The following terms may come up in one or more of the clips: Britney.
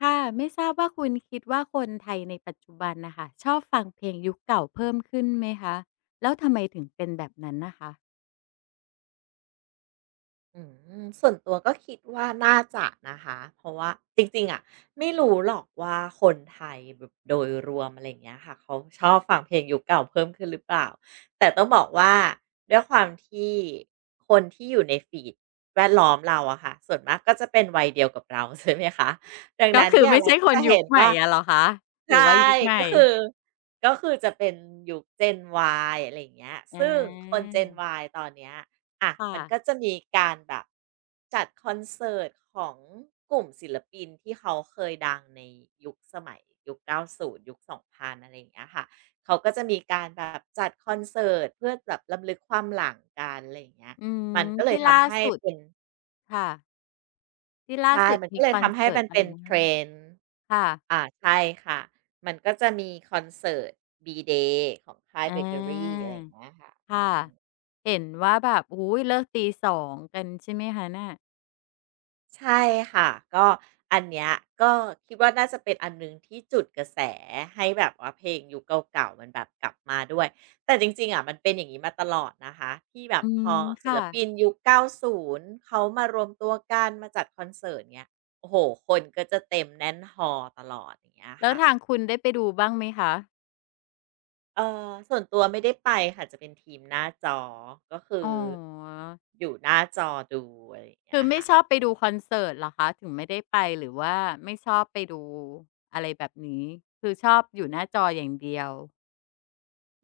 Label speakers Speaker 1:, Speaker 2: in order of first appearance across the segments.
Speaker 1: ค่ะไม่ทราบว่าคุณคิดว่าคนไทยในปัจจุบันน่ะค่ะชอบฟังเพลงยุคเก่าเพิ่มขึ้นไหมคะแล้วทำไมถึงเป็นแบบนั้นน่ะคะ
Speaker 2: อืส่วนตัวก็คิดว่าน่าจะนะคะเพราะว่าจริงๆอะไม่รู้หรอกว่าคนไทยแบบโดยรวมอะไรอย่างเงี้ยค่ะเขาชอบฟังเพลงยุคเก่าเพิ่มขึ้นหรือเปล่าแต่ต้องบอกว่าด้วยความที่คนที่อยู่ในฟีดแวดล้อมเราอะค่ะส่วนมากก็จะเป็นวัยเดียวกับเรา ใช่ไหมคะดัง
Speaker 1: ก็
Speaker 2: นั้น
Speaker 1: คือ
Speaker 2: เนี่ย
Speaker 1: ไม่
Speaker 2: เรา
Speaker 1: ใช่
Speaker 2: ก็
Speaker 1: คน
Speaker 2: จะ
Speaker 1: ยุ
Speaker 2: เห็
Speaker 1: ค
Speaker 2: น
Speaker 1: ใหม่
Speaker 2: ว่า
Speaker 1: อะเหรอคะหรื
Speaker 2: ใช่
Speaker 1: อว่ายุคใหม่
Speaker 2: ก็คือก็คือจะเป็นยุค Gen Y อะไรอย่างเงี้ย
Speaker 1: อา
Speaker 2: ซึ่งคน Gen Y ตอนเนี้ยอะ
Speaker 1: ค่ะ
Speaker 2: มันก็จะมีการแบบจัดคอนเสิร์ตของกลุ่มศิลปินที่เขาเคยดังในยุคสมัยยุค90ยุค2000องพันอะไรอย่างเงี้ยค่ะเขาก็จะมีการแบบจัดคอนเสิร์ตเพื่อแบบรำลึกความหลังกันอะไรอย่างเงี้ย
Speaker 1: อืม
Speaker 2: มันก็เลย
Speaker 1: ที่ล่า
Speaker 2: ทำให้
Speaker 1: สุด
Speaker 2: เป็น
Speaker 1: ค่ะที่ล่า
Speaker 2: ใช่
Speaker 1: สุด
Speaker 2: มันก็
Speaker 1: มี
Speaker 2: เลย
Speaker 1: คอน
Speaker 2: ทำให้
Speaker 1: เสิร์ต
Speaker 2: มัน
Speaker 1: อะ
Speaker 2: เป็
Speaker 1: ไร
Speaker 2: น
Speaker 1: นะ
Speaker 2: trend อ่า
Speaker 1: ค่ะ
Speaker 2: ใช่ค่ะ มันก็จะมีคอนเสิร์ต B-Day ของค่าย
Speaker 1: อา
Speaker 2: เบเกอรี่อะไรอย่างเงี้ยค่ะอื
Speaker 1: ค่ะ
Speaker 2: ม
Speaker 1: เห็นว่าแบบโอ้โฮเลิกตี2กันใช่ไหมคะเนี่ย
Speaker 2: ใช่ค่ะ ก็อันเนี้ยก็คิดว่าน่าจะเป็นอันหนึ่งที่จุดกระแสให้แบบว่าเพลงยุคเก่าๆมันแบบกลับมาด้วย แต่จริงๆอะมันเป็นอย่างงี้มาตลอดนะคะที่แบบ
Speaker 1: อื
Speaker 2: พ
Speaker 1: ม
Speaker 2: อศิล
Speaker 1: ค่ะ
Speaker 2: ปินยุคเก้าศูนย์เขามารวมตัวกันมาจัดคอนเสิร์ตเงี้ยโอ้โฮคนก็จะเต็มแน่นฮอลล์ตลอดอย่างเงี้ย
Speaker 1: แล้ว
Speaker 2: ค่ะ
Speaker 1: ทางคุณได้ไปดูบ้างไหมคะ
Speaker 2: เอ่อส่วนตัวไม่ได้ไปค่ะจะเป็นทีมหน้าจอก็คื
Speaker 1: อ๋
Speaker 2: อ
Speaker 1: อ
Speaker 2: อยู่หน้าจอดูอะไรอย่างเงี้
Speaker 1: คือ
Speaker 2: ย
Speaker 1: ไม่
Speaker 2: ค่ะ
Speaker 1: ชอบไปดูคอนเสิร์ตเหรอคะถึงไม่ได้ไปหรือว่าไม่ชอบไปดูอะไรแบบนี้คือชอบอยู่หน้าจออย่างเดียว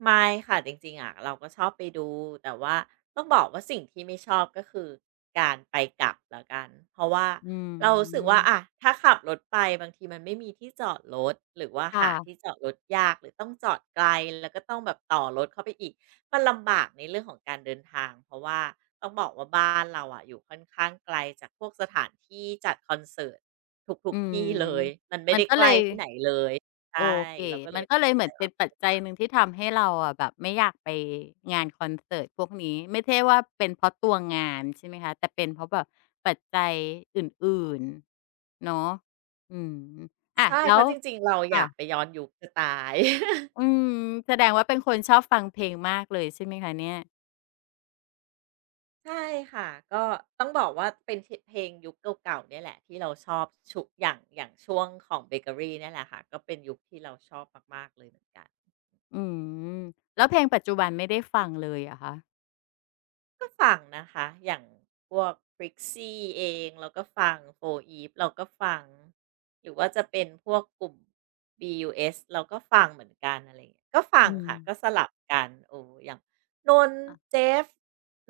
Speaker 2: ไม่ค่ะจริงๆอะเราก็ชอบไปดูแต่ว่าต้องบอกว่าสิ่งที่ไม่ชอบก็คือการไปกลับแล้วกันเพราะว่า
Speaker 1: อื
Speaker 2: เรารู้สึกว่าอะ
Speaker 1: ม
Speaker 2: ถ้าขับรถไปบางทีมันไม่มีที่จอดรถหรือว่าหาที่
Speaker 1: ค่ะ
Speaker 2: จอดรถยากหรือต้องจอดไกลแล้วก็ต้องแบบต่อรถเข้าไปอีกมันลำบากในเรื่องของการเดินทางเพราะว่าต้องบอกว่าบ้านเราอะอยู่ค่อนข้างไกลจากพวกสถานที่จัดคอนเสิร์ตทุ
Speaker 1: อื
Speaker 2: กๆ
Speaker 1: ม
Speaker 2: ที่เลยมันไม่
Speaker 1: มัน
Speaker 2: ได้
Speaker 1: ก็
Speaker 2: ใก
Speaker 1: เล
Speaker 2: ล้
Speaker 1: ย
Speaker 2: ที่ไหนเลย
Speaker 1: โอ
Speaker 2: ใช่
Speaker 1: เค
Speaker 2: เราก็เล
Speaker 1: มัน
Speaker 2: ย
Speaker 1: ก็
Speaker 2: ตัด
Speaker 1: เลย
Speaker 2: สิน
Speaker 1: เหมื
Speaker 2: ใจ
Speaker 1: อนเป็นปัจจัยหนึ่งที่ทำให้เราอะแบบไม่อยากไปงานคอนเสิร์ตพวกนี้ไม่ใช่ว่าเป็นเพราะตัวงานใช่ไหมคะแต่เป็นเพราะแบบปัจจัยอื่นๆเนาะอืมอะ
Speaker 2: ใช่
Speaker 1: แล้
Speaker 2: เพ
Speaker 1: ว
Speaker 2: ราะจริงๆเราอยากไป
Speaker 1: ค่ะ
Speaker 2: ย้อนยุคจะตาย
Speaker 1: อืมแสดงว่าเป็นคนชอบฟังเพลงมากเลยใช่ไหมคะเนี่ย
Speaker 2: ใช่ค่ะก็ต้องบอกว่าเป็นทเพลงยุคเก่าๆเนี่ยแหละที่เราชอบชุอย่างอย่างช่วงของเบเกอรีเนี่ยแหละค่ะก็เป็นยุคที่เราชอบมากๆเลยเหมือนกัน
Speaker 1: อืมแล้วเพลงปัจจุบันไม่ได้ฟังเลยเหรอคะ
Speaker 2: ก็ฟังนะคะอย่างพวก b r i x e เองเราก็ฟัง4 e ีฟเราก็ฟังหรือว่าจะเป็นพวกกลุ่ม BUS เอสเราก็ฟังเหมือนกันอะไรอย่างเงี้ยก็ฟั
Speaker 1: อื
Speaker 2: ง
Speaker 1: ม
Speaker 2: ค่ะก็สลับกันโอ้อย่างนนท์
Speaker 1: อะ
Speaker 2: เจฟ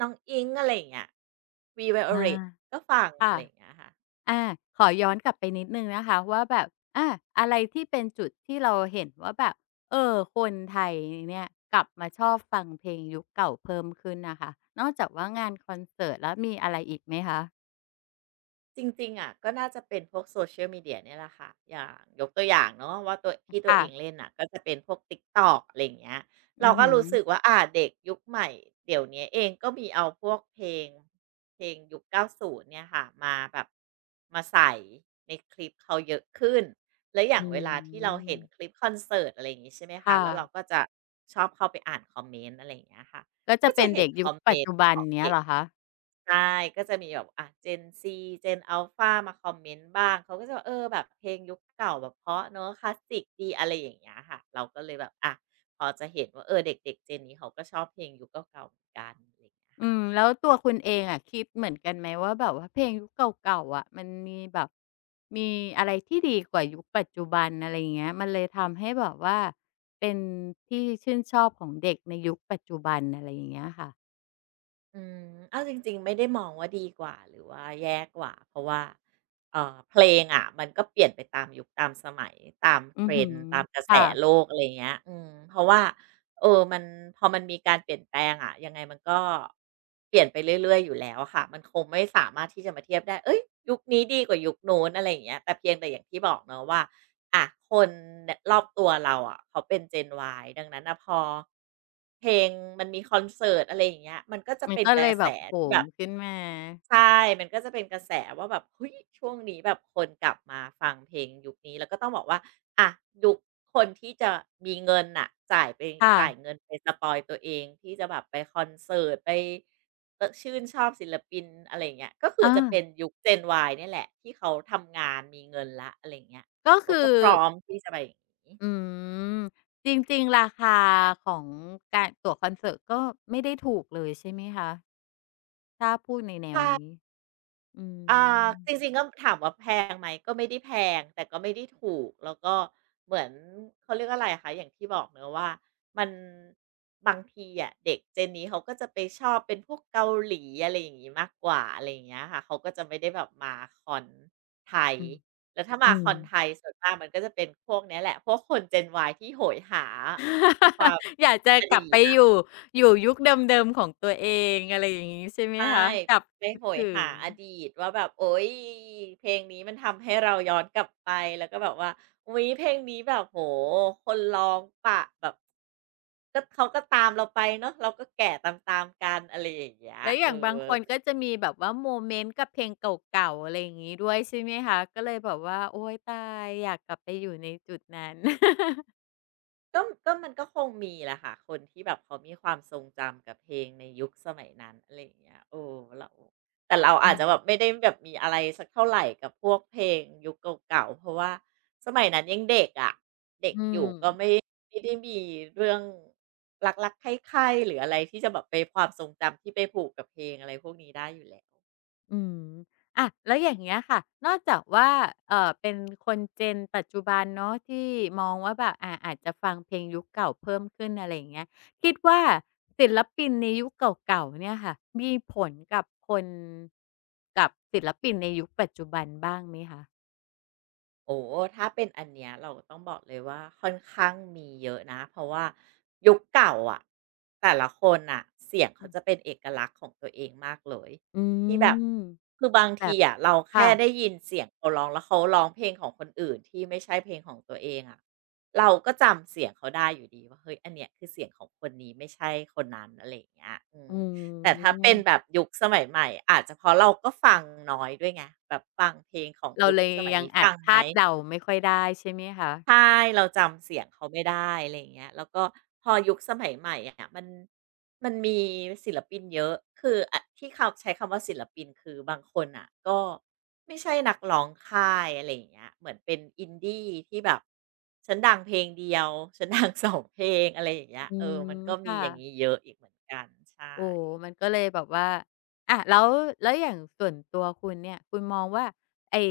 Speaker 2: น้องอิ๊งอะไรอย่างเงี้ย V
Speaker 1: อา
Speaker 2: Violet ก็ฟังอะ
Speaker 1: ค่ะ
Speaker 2: ไรอย่างเงี้ยค่ะ
Speaker 1: อาขอย้อนกลับไปนิดหนึ่งนะคะว่าแบบอาอะไรที่เป็นจุดที่เราเห็นว่าแบบเออคนไทยเนี่ยกลับมาชอบฟังเพลงยุคเก่าเพิ่มขึ้นน่ะค่ะนอกจากว่างานคอนเสิร์ตแล้วมีอะไรอีกไหมคะ
Speaker 2: จริงๆอะก็น่าจะเป็นพวก Social Media เนี่ยแหละค่ะอย่างยกตัวอย่างเนาะว่าตัวที่ตัว
Speaker 1: ค่ะ
Speaker 2: เองเล่นน่ะก็จะเป็นพวก TikTok อะไรอย่างเงี้ยเรา
Speaker 1: อือ
Speaker 2: ก็
Speaker 1: ฮึ
Speaker 2: รู้สึกว่าเด็กยุคใหม่เดี๋ยวนี้เองก็มีเอาพวกเพลงเพลงยุค90เนี่ยค่ะมาแบบมาใส่ในคลิปเขาเยอะขึ้นแล้วอย่า
Speaker 1: อื
Speaker 2: งเวลาที่เราเห็นค
Speaker 1: ม
Speaker 2: ลิปคอนเสิร์ตอะไรอย่างงี้ใช่ไหมคะ
Speaker 1: ค่ะ
Speaker 2: แล้วเราก็จะชอบเข้าไปอ่านคอมเมนต์อะไรอย่างเงี้ยค่ะ
Speaker 1: ก็จะ
Speaker 2: ก็
Speaker 1: เป็
Speaker 2: จะ
Speaker 1: น
Speaker 2: เห็
Speaker 1: เด็
Speaker 2: น
Speaker 1: ก
Speaker 2: ค
Speaker 1: ยุ
Speaker 2: อ
Speaker 1: ค
Speaker 2: มเม
Speaker 1: ปัจ
Speaker 2: น
Speaker 1: จุ
Speaker 2: ต์
Speaker 1: บั
Speaker 2: ข
Speaker 1: น
Speaker 2: อง
Speaker 1: เงี้ย
Speaker 2: เด็ก
Speaker 1: เหรอคะ
Speaker 2: ใช่ก็จะมีแบบGen Z Gen Alpha มาคอมเมนต์บ้างเขาก็จะว่าเออแบบเพลงยุคเก่าแบบเพราะเนาะคลาสสิกดีอะไรอย่างเงี้ยค่ะ เราก็เลยแบบอ่ะพอจะเห็นว่าเออเด็กๆ Gen นี้เขาก็ชอบเพลงยุคเก่าๆเหมือนกันอะไรอย่างเงี้ย
Speaker 1: อื
Speaker 2: ค่ะ
Speaker 1: มแล้วตัวคุณเองอะคิดเหมือนกันไหมว่าแบบว่าเพลงยุคเก่าๆอะมันมีแบบมีอะไรที่ดีกว่ายุคปัจจุบันอะไรอย่างเงี้ยมันเลยทำให้แบบว่าเป็นที่ชื่นชอบของเด็กในยุคปัจจุบันอะไรอย่างเงี้ยค่ะ
Speaker 2: อืมเอาจริงๆไม่ได้มองว่าดีกว่าหรือว่าแย่กว่าเพราะว่าเพลงอ่ะมันก็เปลี่ยนไปตามยุคตามสมัยตาม
Speaker 1: อือหื
Speaker 2: trend
Speaker 1: อ
Speaker 2: ตามกระแส
Speaker 1: ค่ะ
Speaker 2: โลกอะไรเงี้ยอืมเพราะว่ามันพอมันมีการเปลี่ยนแปลงอะยังไงมันก็เปลี่ยนไปเรื่อยๆอยู่แล้วอะค่ะมันคงไม่สามารถที่จะมาเทียบได้เฮ้ยยุคนี้ดีกว่ายุคนู้นอะไรอย่างเงี้ยแต่เพียงแต่อย่างที่บอกเนาะว่า อ่ะคนรอบตัวเราอ่ะเขาเป็น Gen Y ดังนั้นน่ะพอเพลงมันมีคอนเสิร์ตอะไรอย่างเงี้ยมันก็จะ
Speaker 1: มัน
Speaker 2: เป็น
Speaker 1: ก็
Speaker 2: ก
Speaker 1: เล
Speaker 2: ระ
Speaker 1: ยแบ
Speaker 2: แส
Speaker 1: บโห
Speaker 2: ที่แบ
Speaker 1: ม
Speaker 2: บ
Speaker 1: ขึ้นมา
Speaker 2: ใช่มันก็จะเป็นกระแสว่าแบบเฮ้ยช่วงนี้แบบคนกลับมาฟังเพลงยุคนี้แล้วก็ต้องบอกว่าอะยุคคนที่จะมีเงินน่ะจ่ายไปจ่าย
Speaker 1: ค่ะ
Speaker 2: เงินไปสปอยล์ตัวเองที่จะแบบไปคอนเสิร์ตไปชื่นชอบศิลปินอะไรอย่างเงี้ยก็คือ
Speaker 1: อา
Speaker 2: จะเป็นยุค Gen Y เนี่ยแหละที่เขาทำงานมีเงินแล้วอะไรอย่างเงี้ย
Speaker 1: ก็
Speaker 2: เขา
Speaker 1: คื
Speaker 2: ก็
Speaker 1: อ
Speaker 2: พร้อมที่จะไปอย่างงี้
Speaker 1: อืมจริงๆราคาของการตั๋วคอนเสิร์ตก็ไม่ได้ถูกเลยใช่ไหมคะถ้าพูดในแนวนี้อื
Speaker 2: อ่า
Speaker 1: ม
Speaker 2: จริงๆก็ถามว่าแพงไหมก็ไม่ได้แพงแต่ก็ไม่ได้ถูกแล้วก็เหมือนเขาเรียกอะไรอะคะอย่างที่บอกเนาะว่ามันบางทีอะเด็ก Gen นี้เขาก็จะไปชอบเป็นพวกเกาหลีอะไรอย่างงี้มากกว่าอะไรอย่างเงี้ยค่ะเขาก็จะไม่ได้แบบมาคอนไทย
Speaker 1: อืม
Speaker 2: แล้วถ้า
Speaker 1: อื
Speaker 2: มาค
Speaker 1: ม
Speaker 2: อนไทยส่วนมากมันก็จะเป็นพวกเนี้ยแหละพวกคน Gen Y ที่โหยหาความ
Speaker 1: อยากจะ
Speaker 2: อ
Speaker 1: ก
Speaker 2: ดี
Speaker 1: ลับไปอ
Speaker 2: ต
Speaker 1: ยู่อยู่ยุคเดิมๆของตัวเองอะไรอย่างนี้ใช่ไหม
Speaker 2: ใช่
Speaker 1: คะกลับ
Speaker 2: ไป
Speaker 1: คิด
Speaker 2: โหย
Speaker 1: ถึ
Speaker 2: หา
Speaker 1: ง
Speaker 2: อดีตว่าแบบโอ๊ยเพลงนี้มันทำให้เราย้อนกลับไปแล้วก็แบบว่าอุ๊ยเพลงนี้แบบโอ้โฮคนร้องปะแบบก็เขาก็ตามเราไปเนาะเราก็แก่ตามๆกันอะไรอย่างเงี้ย
Speaker 1: แล้วอ
Speaker 2: เออ
Speaker 1: ย่างบางคนก็จะมีแบบว่าโมเมนต์กับเพลงเก่าๆอะไรอย่างนี้ด้วยใช่ไหมคะก็เลยแบบว่าโอ๊ยตายอยากกลับไปอยู่ในจุดนั้น
Speaker 2: ก็มันก็คงมีแหละค่ะคนที่แบบเขามีความทรงจำกับเพลงในยุคสมัยนั้นอะไรอย่างเงี้ยเออเราแต่เราอา
Speaker 1: อื
Speaker 2: จ
Speaker 1: ม
Speaker 2: จะแบบไม่ได้แบบมีอะไรสักเท่าไรกับพวกเพลงยุคเก่าๆเพราะว่าสมัยนั้นยังเด็กอะ
Speaker 1: อืม
Speaker 2: ไม่ได้มีเรื่องรักๆใคร่ๆหรืออะไรที่จะแบบไปความทรงจำที่ไปผูกกับเพลงอะไรพวกนี้ได้อยู่แล้ว
Speaker 1: อืมอะแล้วอย่างเงี้ยค่ะนอกจากว่าเอ่อเป็นคนเจนปัจจุบันเนาะที่มองว่าแบบอ่าอาจจะฟังเพลงยุคเก่าเพิ่มขึ้นอะไรอย่างเงี้ยคิดว่าศิลปินในยุคเก่าๆเนี่ยค่ะมีผลกับคนกับศิลปินในยุคปัจจุบันบ้างไหมคะ
Speaker 2: โอ้ถ้าเป็นอันเนี้ยเราต้องบอกเลยว่าค่อนข้างมีเยอะนะ เพราะว่ายุคเก่าอ่ะแต่ละคนอ่ะเสียง
Speaker 1: อื
Speaker 2: เขา
Speaker 1: ม
Speaker 2: จะเป็นเอกลักษณ์ของตัวเองมากเลย
Speaker 1: อื
Speaker 2: ที่แบบ
Speaker 1: ม
Speaker 2: คือบาง
Speaker 1: แบ
Speaker 2: ที
Speaker 1: บ
Speaker 2: อ่ะเรา
Speaker 1: ค่ะ
Speaker 2: แค่ได้ยินเสียงเขาร้องแล้วเขาร้องเพลงของคนอื่นที่ไม่ใช่เพลงของตัวเองอะเราก็จำเสียงเขาได้อยู่ดีว่าเฮ้ยอันเนี้ยคือเสียงของคนนี้ไม่ใช่คนนั้นอะไรอย่างเงี้ยอื
Speaker 1: อื
Speaker 2: มแต่ถ้าเป็นแบบ
Speaker 1: ม
Speaker 2: ยุคสมัยใหม่อาจจะเพราะเราก็ฟังน้อยด้วยไงแบบฟังเพลงของ
Speaker 1: เรา
Speaker 2: ยุค
Speaker 1: เลย
Speaker 2: สมัย
Speaker 1: ยัง
Speaker 2: นี้
Speaker 1: อา
Speaker 2: ฟั
Speaker 1: จ
Speaker 2: งไหม
Speaker 1: คาดเดาไม่ค่อยได้ใช่ไหมคะ
Speaker 2: ใช่เราจำเสียงเขาไม่ได้อะไรอย่างเงี้ยแล้วก็พอยุคสมัยใหม่อะมันมีศิลปินเยอะคืออะที่เขาใช้คำว่าศิลปินคือบางคนน่ะก็ไม่ใช่นักร้องค่ายอะไรอย่างเงี้ยเหมือนเป็น Indie ที่แบบฉันดังเพลงเดียว ฉันดังสองเพลงอะไรอย่างเงี้ย
Speaker 1: อื
Speaker 2: เออ
Speaker 1: ม
Speaker 2: มันก็มี
Speaker 1: ค่ะ
Speaker 2: อย่างงี้เยอะอีกเหมือนกันใช่
Speaker 1: โอ้มันก็เลยแบบว่าอะแล้วอย่างส่วนตัวคุณเนี่ยคุณมองว่าไอ้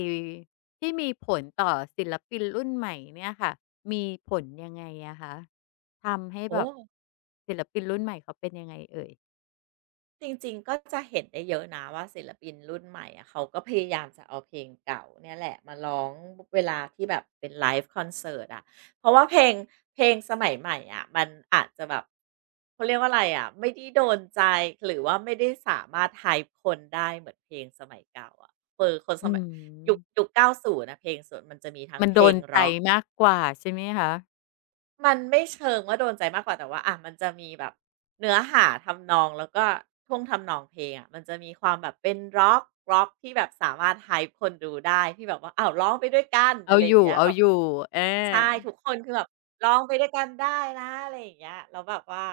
Speaker 1: ที่มีผลต่อศิลปินรุ่นใหม่เนี่ยค่ะ มีผลยังไงอะคะทำให้
Speaker 2: โอ้
Speaker 1: แบบศิลปินรุ่นใหม่เขาเป็นยังไงเอ่ย
Speaker 2: จริงๆ ก็จะเห็นได้เยอะนะว่าศิลปินรุ่นใหม่อะเขาก็พยายามจะเอาเพลงเก่าเนี่ยแหละมาร้องเวลาที่แบบเป็นไลฟ์คอนเสิร์ตอะเพราะว่าเพลงสมัยใหม่อะมันอาจจะแบบเขาเรียกว่าอะไรอะไม่ได้โดนใจหรือว่าไม่ได้สามารถ hype คนได้เหมือนเพลงสมัยเก่าอะเออคนส
Speaker 1: อื
Speaker 2: มัย
Speaker 1: ม
Speaker 2: ยุค90นะเพลงส่วนมันจะมีทั้ง
Speaker 1: มัน
Speaker 2: เพ
Speaker 1: โด
Speaker 2: ลง
Speaker 1: นใจ
Speaker 2: ร็อก
Speaker 1: มากกว่าใช่ไหมคะ
Speaker 2: มันไม่เชิงว่าโดนใจมากกว่าแต่ว่าอะมันจะมีแบบเนื้อหาทำนองแล้วก็ท่วงทำนองเพลงอะมันจะมีความแบบเป็นร็อกร็อกที่แบบสามารถ hype คนดูได้ที่แบบว่าอ้าวร้องไปด้วยกัน
Speaker 1: เอา
Speaker 2: อะไรอ
Speaker 1: อ
Speaker 2: ย่าง
Speaker 1: ยู่
Speaker 2: เงี้ย
Speaker 1: เอา
Speaker 2: แบบ
Speaker 1: อยู่เอ
Speaker 2: ใช่
Speaker 1: อ
Speaker 2: ทุกคนคือแบบร้องไปด้วยกันได้นะอะไรอย่างเงี้ยแล้วแบบว่า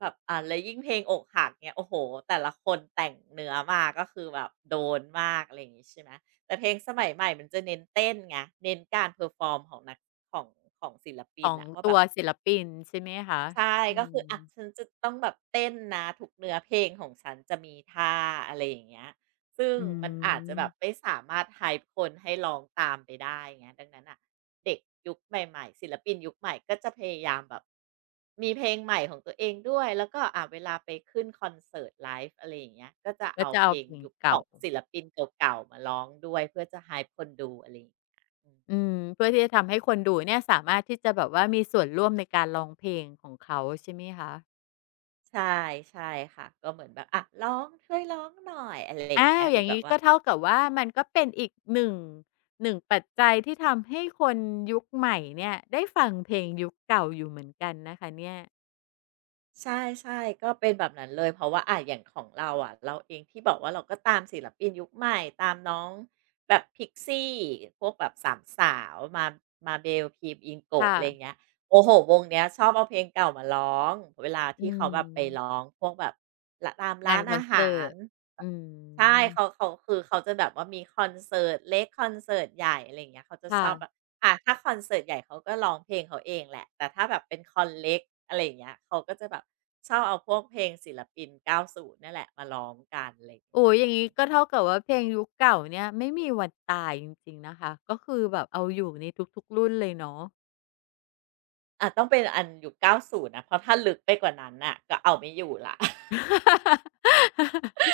Speaker 2: แบบแล้วยิ่งเพลงอกหักเนี่ยโอ้โฮแต่ละคนแต่งเนื้อมาก็คือแบบโดนมากอะไรอย่างงี้ใช่ไหม แต่เพลงสมัยใหม่มันจะเน้นเต้นไงเน้นการเพอร์ฟอร์มของนักของของศิล
Speaker 1: ข
Speaker 2: ปิน
Speaker 1: อง
Speaker 2: อะว่าแบ
Speaker 1: ตัว
Speaker 2: บ
Speaker 1: ศิลปินใช่ไหมคะ
Speaker 2: ใช่
Speaker 1: อื
Speaker 2: ก็คือ
Speaker 1: ม
Speaker 2: อะฉันจะต้องแบบเต้นนะทุกเนื้อเพลงของฉันจะมีท่าอะไรอย่างเงี้ยซึ่ง
Speaker 1: อื
Speaker 2: มันอาจจะแบบไม่
Speaker 1: ม
Speaker 2: สามารถ hype คนให้ร้องตามไปได้อย่างเงี้ยดังนั้นน่ะเด็กยุคใหม่ๆศิลปินยุคใหม่ก็จะพยายามแบบมีเพลงใหม่ของตัวเองด้วยแล้วก็อ่าเวลาไปขึ้นคอนเสิร์ตไลฟ์อะไรอย่างเงี้ยก็จะ
Speaker 1: ก็
Speaker 2: เอา
Speaker 1: จะ
Speaker 2: เพ
Speaker 1: เอา
Speaker 2: ลง
Speaker 1: เพลง
Speaker 2: ยุคข
Speaker 1: เก่า
Speaker 2: องศิลปินเก่าๆมาร้องด้วยเพื่อจะ hype คนดูอะไรอย่างเงี้ยอืม
Speaker 1: อืมเพื่อที่จะทำให้คนดูเนี่ยสามารถที่จะแบบว่ามีส่วนร่วมในการร้องเพลงของเขาใช่ไหมคะ
Speaker 2: ใช่ใช่ค่ะก็เหมือนแบบอ่ะร้องช่วยร้องหน่อยอะไรอย่าง
Speaker 1: อ้า
Speaker 2: เงี้
Speaker 1: ว
Speaker 2: ยห
Speaker 1: อ
Speaker 2: รือ
Speaker 1: ย่าง
Speaker 2: แบบ
Speaker 1: งี้
Speaker 2: ว่า
Speaker 1: ก็เท่ากับว่ามันก็เป็นอีกหนึ่งปัจจัยที่ทำให้คนยุคใหม่เนี่ยได้ฟังเพลงยุคเก่าอยู่เหมือนกันนะคะเนี่ย
Speaker 2: ใช่ใช่ก็เป็นแบบนั้นเลยเพราะว่าอะอย่างของเราอะเราเองที่บอกว่าเราก็ตามศิลปินยุคใหม่ตามน้องแบบพิกซี่พวกแบบสามสาวมาเบลพีม Yingo
Speaker 1: ค่ะ
Speaker 2: อะไรอย่างเงี้ยโอ้โหวงเนี้ยชอบเอาเพลงเก่ามาร้องเวลาที่
Speaker 1: อืม
Speaker 2: เขาแบบไปร้องพวกแบบละตาม
Speaker 1: งา
Speaker 2: ร้า
Speaker 1: น
Speaker 2: น
Speaker 1: คอ
Speaker 2: อา
Speaker 1: น
Speaker 2: หา
Speaker 1: เสิ
Speaker 2: ร
Speaker 1: ร์ตอื
Speaker 2: ใช่
Speaker 1: ม
Speaker 2: เขาคือเขาจะแบบว่ามีคอนเสิร์ตเล็กคอนเสิร์ตใหญ่อะไรอย่างเงี้ยเขาจะชอบแบบ
Speaker 1: ค่ะ
Speaker 2: ถ้าคอนเสิร์ตใหญ่เขาก็ร้องเพลงเขาเองแหละแต่ถ้าแบบเป็นคอนเล็กอะไรอย่างเงี้ยเขาก็จะแบบชอบเอาพวกเพลงศิลปิน90เนี่ยแหละมาร้องกันอะไรอย่าง
Speaker 1: โอ้
Speaker 2: เงี้
Speaker 1: โฮ
Speaker 2: ย
Speaker 1: อย่าง
Speaker 2: อื
Speaker 1: งี้ก็
Speaker 2: ม
Speaker 1: เท่ากับว่าเพลงยุคเก่าเนี่ยไม่มีวันตายจริงๆนะคะก็คือแบบเอาอยู่ในทุกๆรุ่นเลยเนาะ
Speaker 2: อาจต้องเป็นอันยุค90นะเพราะถ้าลึกไปกว่านั้นน่ะก็เอาไม่อยู่แล้ว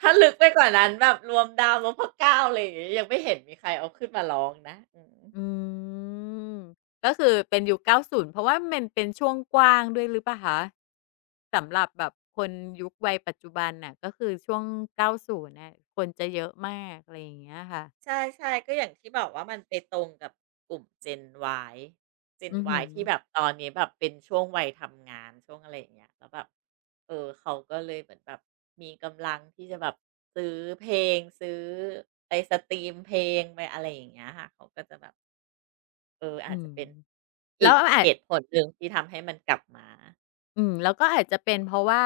Speaker 2: ถ้าลึกไปกว่านั้นแบบรวมดาวนพเก้าอะไรอย่างงี้ยังไม่เห็นมีใครเอาขึ้นมาร้องนะอืม
Speaker 1: อืมก็คือเป็นยุค90เพราะว่ามันเป็นช่วงกว้างด้วยหรือเปล่าคะสำหรับแบบคนยุควัยปัจจุบันน่ะก็คือช่วง90น่ะคนจะเยอะมากอะไรอย่างเงี้ยค่ะ
Speaker 2: ใช่ๆก็อย่างที่บอกว่ามันไปตรงกับกลุ่ม Gen Y Gen
Speaker 1: อือฮึ
Speaker 2: Y ที่แบบตอนนี้แบบเป็นช่วงวัยทำงานช่วงอะไรอย่างเงี้ยแล้วแบบเออเขาก็เลยเหมือนแบบมีกำลังที่จะแบบซื้อเพลงซื้อไปสตรีมเพลงไปอะไรอย่างเงี้ยค่ะเขาก็จะแบบเออ
Speaker 1: อื
Speaker 2: อาจจะ
Speaker 1: ม
Speaker 2: เป็น
Speaker 1: แล้
Speaker 2: อี
Speaker 1: ว
Speaker 2: ก
Speaker 1: อา
Speaker 2: เห
Speaker 1: จ
Speaker 2: ตุผลหนึ่งที่ทำให้มันกลับมา
Speaker 1: อืมแล้วก็อาจจะเป็นเพราะว่า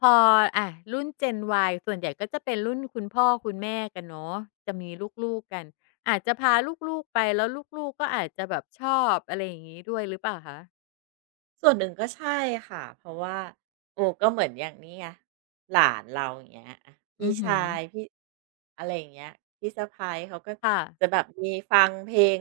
Speaker 1: พออ่ารุ่น Gen Y ส่วนใหญ่ก็จะเป็นรุ่นคุณพ่อคุณแม่กันเนาะจะมีลูกๆกันอาจจะพาลูกๆไปแล้วลูกๆก็อาจจะแบบชอบอะไรอย่างงี้ด้วยหรือเปล่าคะ
Speaker 2: ส่วนหนึ่งก็ใช่ค่ะเพราะว่าโอ้ก็เหมือนอย่างนี้ไงหลานเราอย่างเงี้ยอะพี่
Speaker 1: อือฮึ
Speaker 2: ชายพี่อะไรอย่างเงี้ยพี่สะใายเขาก็
Speaker 1: ค่ะ
Speaker 2: จะแบบมีฟังเพลง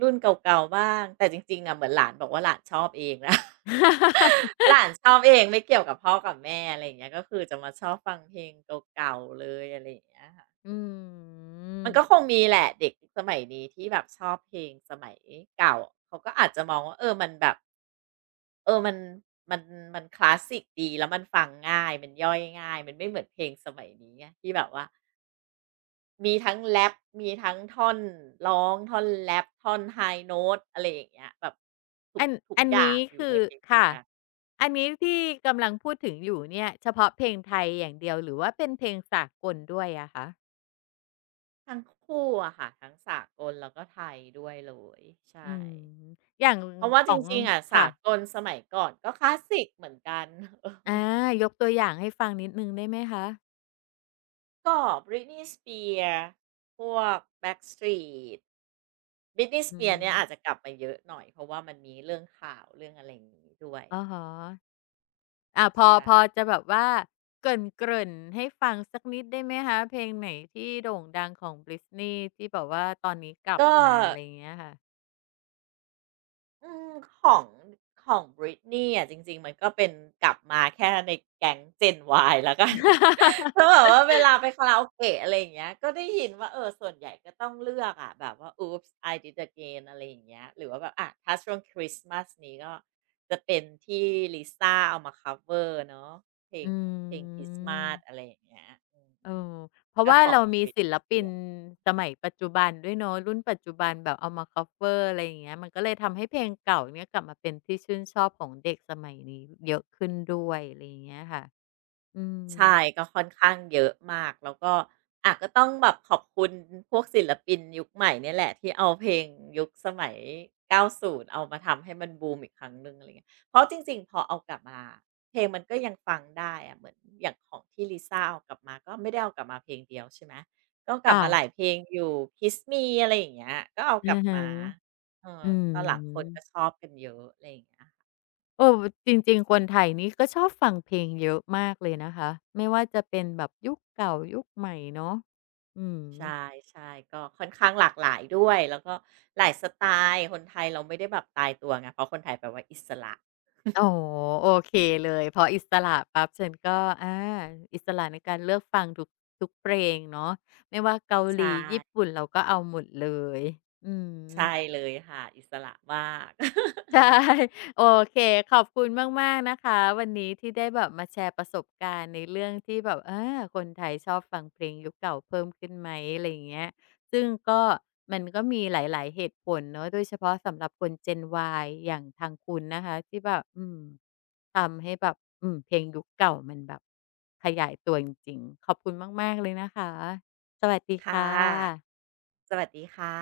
Speaker 2: รุ่นเก่าๆบ้างแต่จริงๆอะเหมือนหลานบอกว่าหลานชอบเองนะ หลานชอบเองไม่เกี่ยวกับพ่อกับแม่อะไรอย่างเงี้ยก็คือจะมาชอบฟังเพลงเก่าๆเลยอะไรอย่างเงี้ยค่ะ
Speaker 1: อ
Speaker 2: อืม
Speaker 1: ื
Speaker 2: มันก็คง
Speaker 1: ม
Speaker 2: มีแหละเด็กสมัยนี้ที่แบบชอบเพลงสมัยเก่าเขาก็อาจจะมองว่าเออมันแบบ เออมันมันคลาสสิกดีแล้วมันฟังง่ายมันย่อยง่ายมันไม่เหมือนเพลงสมัยนี้ไงที่แบบว่ามีทั้งแร็ปมีทั้งท่อนร้องท่อนแรปท่อน high note อะไรอย่างเงี้ยแบบทุก
Speaker 1: อัน
Speaker 2: ทุก
Speaker 1: อัน
Speaker 2: อย่า
Speaker 1: นี้
Speaker 2: งอยู่
Speaker 1: คื
Speaker 2: ใน
Speaker 1: อ
Speaker 2: เพลงเดียว
Speaker 1: ค่ะ
Speaker 2: กัน
Speaker 1: อันนี้ที่กำลังพูดถึงอยู่เนี่ยเฉพาะเพลงไทยอย่างเดียวหรือว่าเป็นเพลงสากลด้วยอะคะ
Speaker 2: ทั้งคู่อะค่ะทั้งสากลแล้วก็ไทยด้วยเลย
Speaker 1: อื
Speaker 2: ใช่
Speaker 1: มอย่าง
Speaker 2: เพราะว่า
Speaker 1: ข
Speaker 2: จ
Speaker 1: อง
Speaker 2: ริงๆอะ
Speaker 1: ค่ะ
Speaker 2: สากลสมัยก่อนก็คลาสสิกเหมือนกัน
Speaker 1: อายกตัวอย่างให้ฟังนิดหนึ่งได้ไหมคะ
Speaker 2: ก็ Britney Spears พวก Backstreet Britney
Speaker 1: อื
Speaker 2: Spears
Speaker 1: ม
Speaker 2: เนี่ยอาจจะกลับมาเยอะหน่อยเพราะว่ามันมีเรื่องข่าวเรื่องอะไรอย่างนี้ด้วย
Speaker 1: อะฮะอ่าพอ
Speaker 2: ใช่
Speaker 1: พอจะแบบว่าเกริ่นๆให้ฟังสักนิดได้ไหมคะ เพลงไหนที่โด่งดังของ Britney ที่แบบว่าตอนนี้กลับ
Speaker 2: ก็
Speaker 1: มาอะไรอย่างเงี้ยค่ะ
Speaker 2: อืมของของ Britney อะจริงๆมันก็เป็นกลับมาแค่ในแก๊ง Gen Y แล้วกัน แล้วแบบว่าเวลาไปคาราโอเกะอะไรอย่างเงี้ยก็ได้ยินว่าเออส่วนใหญ่ก็ต้องเลือกอะแบบว่า Oops I Did It Again อะไรอย่างเงี้ยหรือว่าแบบอะถ้าช่วงคริสต์มาสนี้ก็จะเป็นที่ลิซ่าเอามาคัฟเวอร์เนาะเพลง
Speaker 1: อื
Speaker 2: เพลงคริสต์มาส
Speaker 1: ม
Speaker 2: อะไรอย่างเงี้ยอือฮึ
Speaker 1: เออเพราะ
Speaker 2: ก็
Speaker 1: ว่า
Speaker 2: ของ
Speaker 1: เรามีศิ
Speaker 2: Britney
Speaker 1: ลปิน
Speaker 2: Spears
Speaker 1: สมัยปัจจุบันด้วยเนาะรุ่นปัจจุบันแบบเอามาคัฟเวอร์อะไรอย่างเงี้ยมันก็เลยทำให้เพลงเก่าเนี่ยกลับมาเป็นที่ชื่นชอบของเด็กสมัยนี้เยอะขึ้นด้วยอะไรอย่างเงี้ยค่ะอื
Speaker 2: ใช่
Speaker 1: ม
Speaker 2: ก็ค่อนข้างเยอะมากแล้วก็อาก็ต้องแบบขอบคุณพวกศิลปินยุคใหม่เนี่ยแหละที่เอาเพลงยุคสมัย90เอามาทำให้มันบูมอีกครั้งหนึ่งอะไรเงี้ยเพราะจริงๆพอเอากลับมาเพลงมันก็ยังฟังได้อะเหมือนอย่างของที่ลิซ่าเอากลับมาก็ไม่ได้เอากลับมาเพลงเดียวใช่ไหมก็เอากลับ
Speaker 1: ค่ะ
Speaker 2: มาหลายเพลงอยู่ Kiss Me อะไรอย่างเงี้ยก็เอากลั
Speaker 1: อะ
Speaker 2: บ
Speaker 1: ฮะ
Speaker 2: มาเออ
Speaker 1: อื
Speaker 2: ตอนหลังคนก็ช
Speaker 1: ม
Speaker 2: อบกันเยอะอะไรอย่างเงี้ย
Speaker 1: เออจริงๆคนไทยนี่ก็ชอบฟังเพลงเยอะมากเลยนะคะไม่ว่าจะเป็นแบบยุคเก่ายุคใหม่เนาะอืม
Speaker 2: ใช่ๆก็ค่อนข้างหลากหลายด้วยแล้วก็หลายสไตล์คนไทยเราไม่ได้แบบตายตัวไงเพราะคนไทยแปลว่าอิสระ
Speaker 1: อ๋อโอเคเลยพออิสระปั๊บฉันก็อาอิสระในการเลือกฟังทุกเพลงเนาะไม่ว่าเกาห
Speaker 2: ใช่
Speaker 1: ลีญี่ปุ่นเราก็เอาหมดเลยอืม
Speaker 2: ใช่เลยค่ะอิสระมาก
Speaker 1: ใช่ โอเคขอบคุณมากๆนะคะวันนี้ที่ได้แบบมาแชร์ประสบการณ์ในเรื่องที่แบบเออคนไทยชอบฟังเพลงยุคเก่าเพิ่มขึ้นไหมอะไรอย่างเงี้ยซึ่งก็มันก็มีหลายๆเหตุผลเนาะโดยเฉพาะสำหรับคน Gen Y อย่างทางคุณนะคะที่แบบอืมทำให้แบบอืมเพลงยุคเก่ามันแบบขยายตัวจริงๆขอบคุณมากๆเลยนะคะสวัสดี
Speaker 2: ค่ะ
Speaker 1: ค่ะ
Speaker 2: สวัสดีค่ะ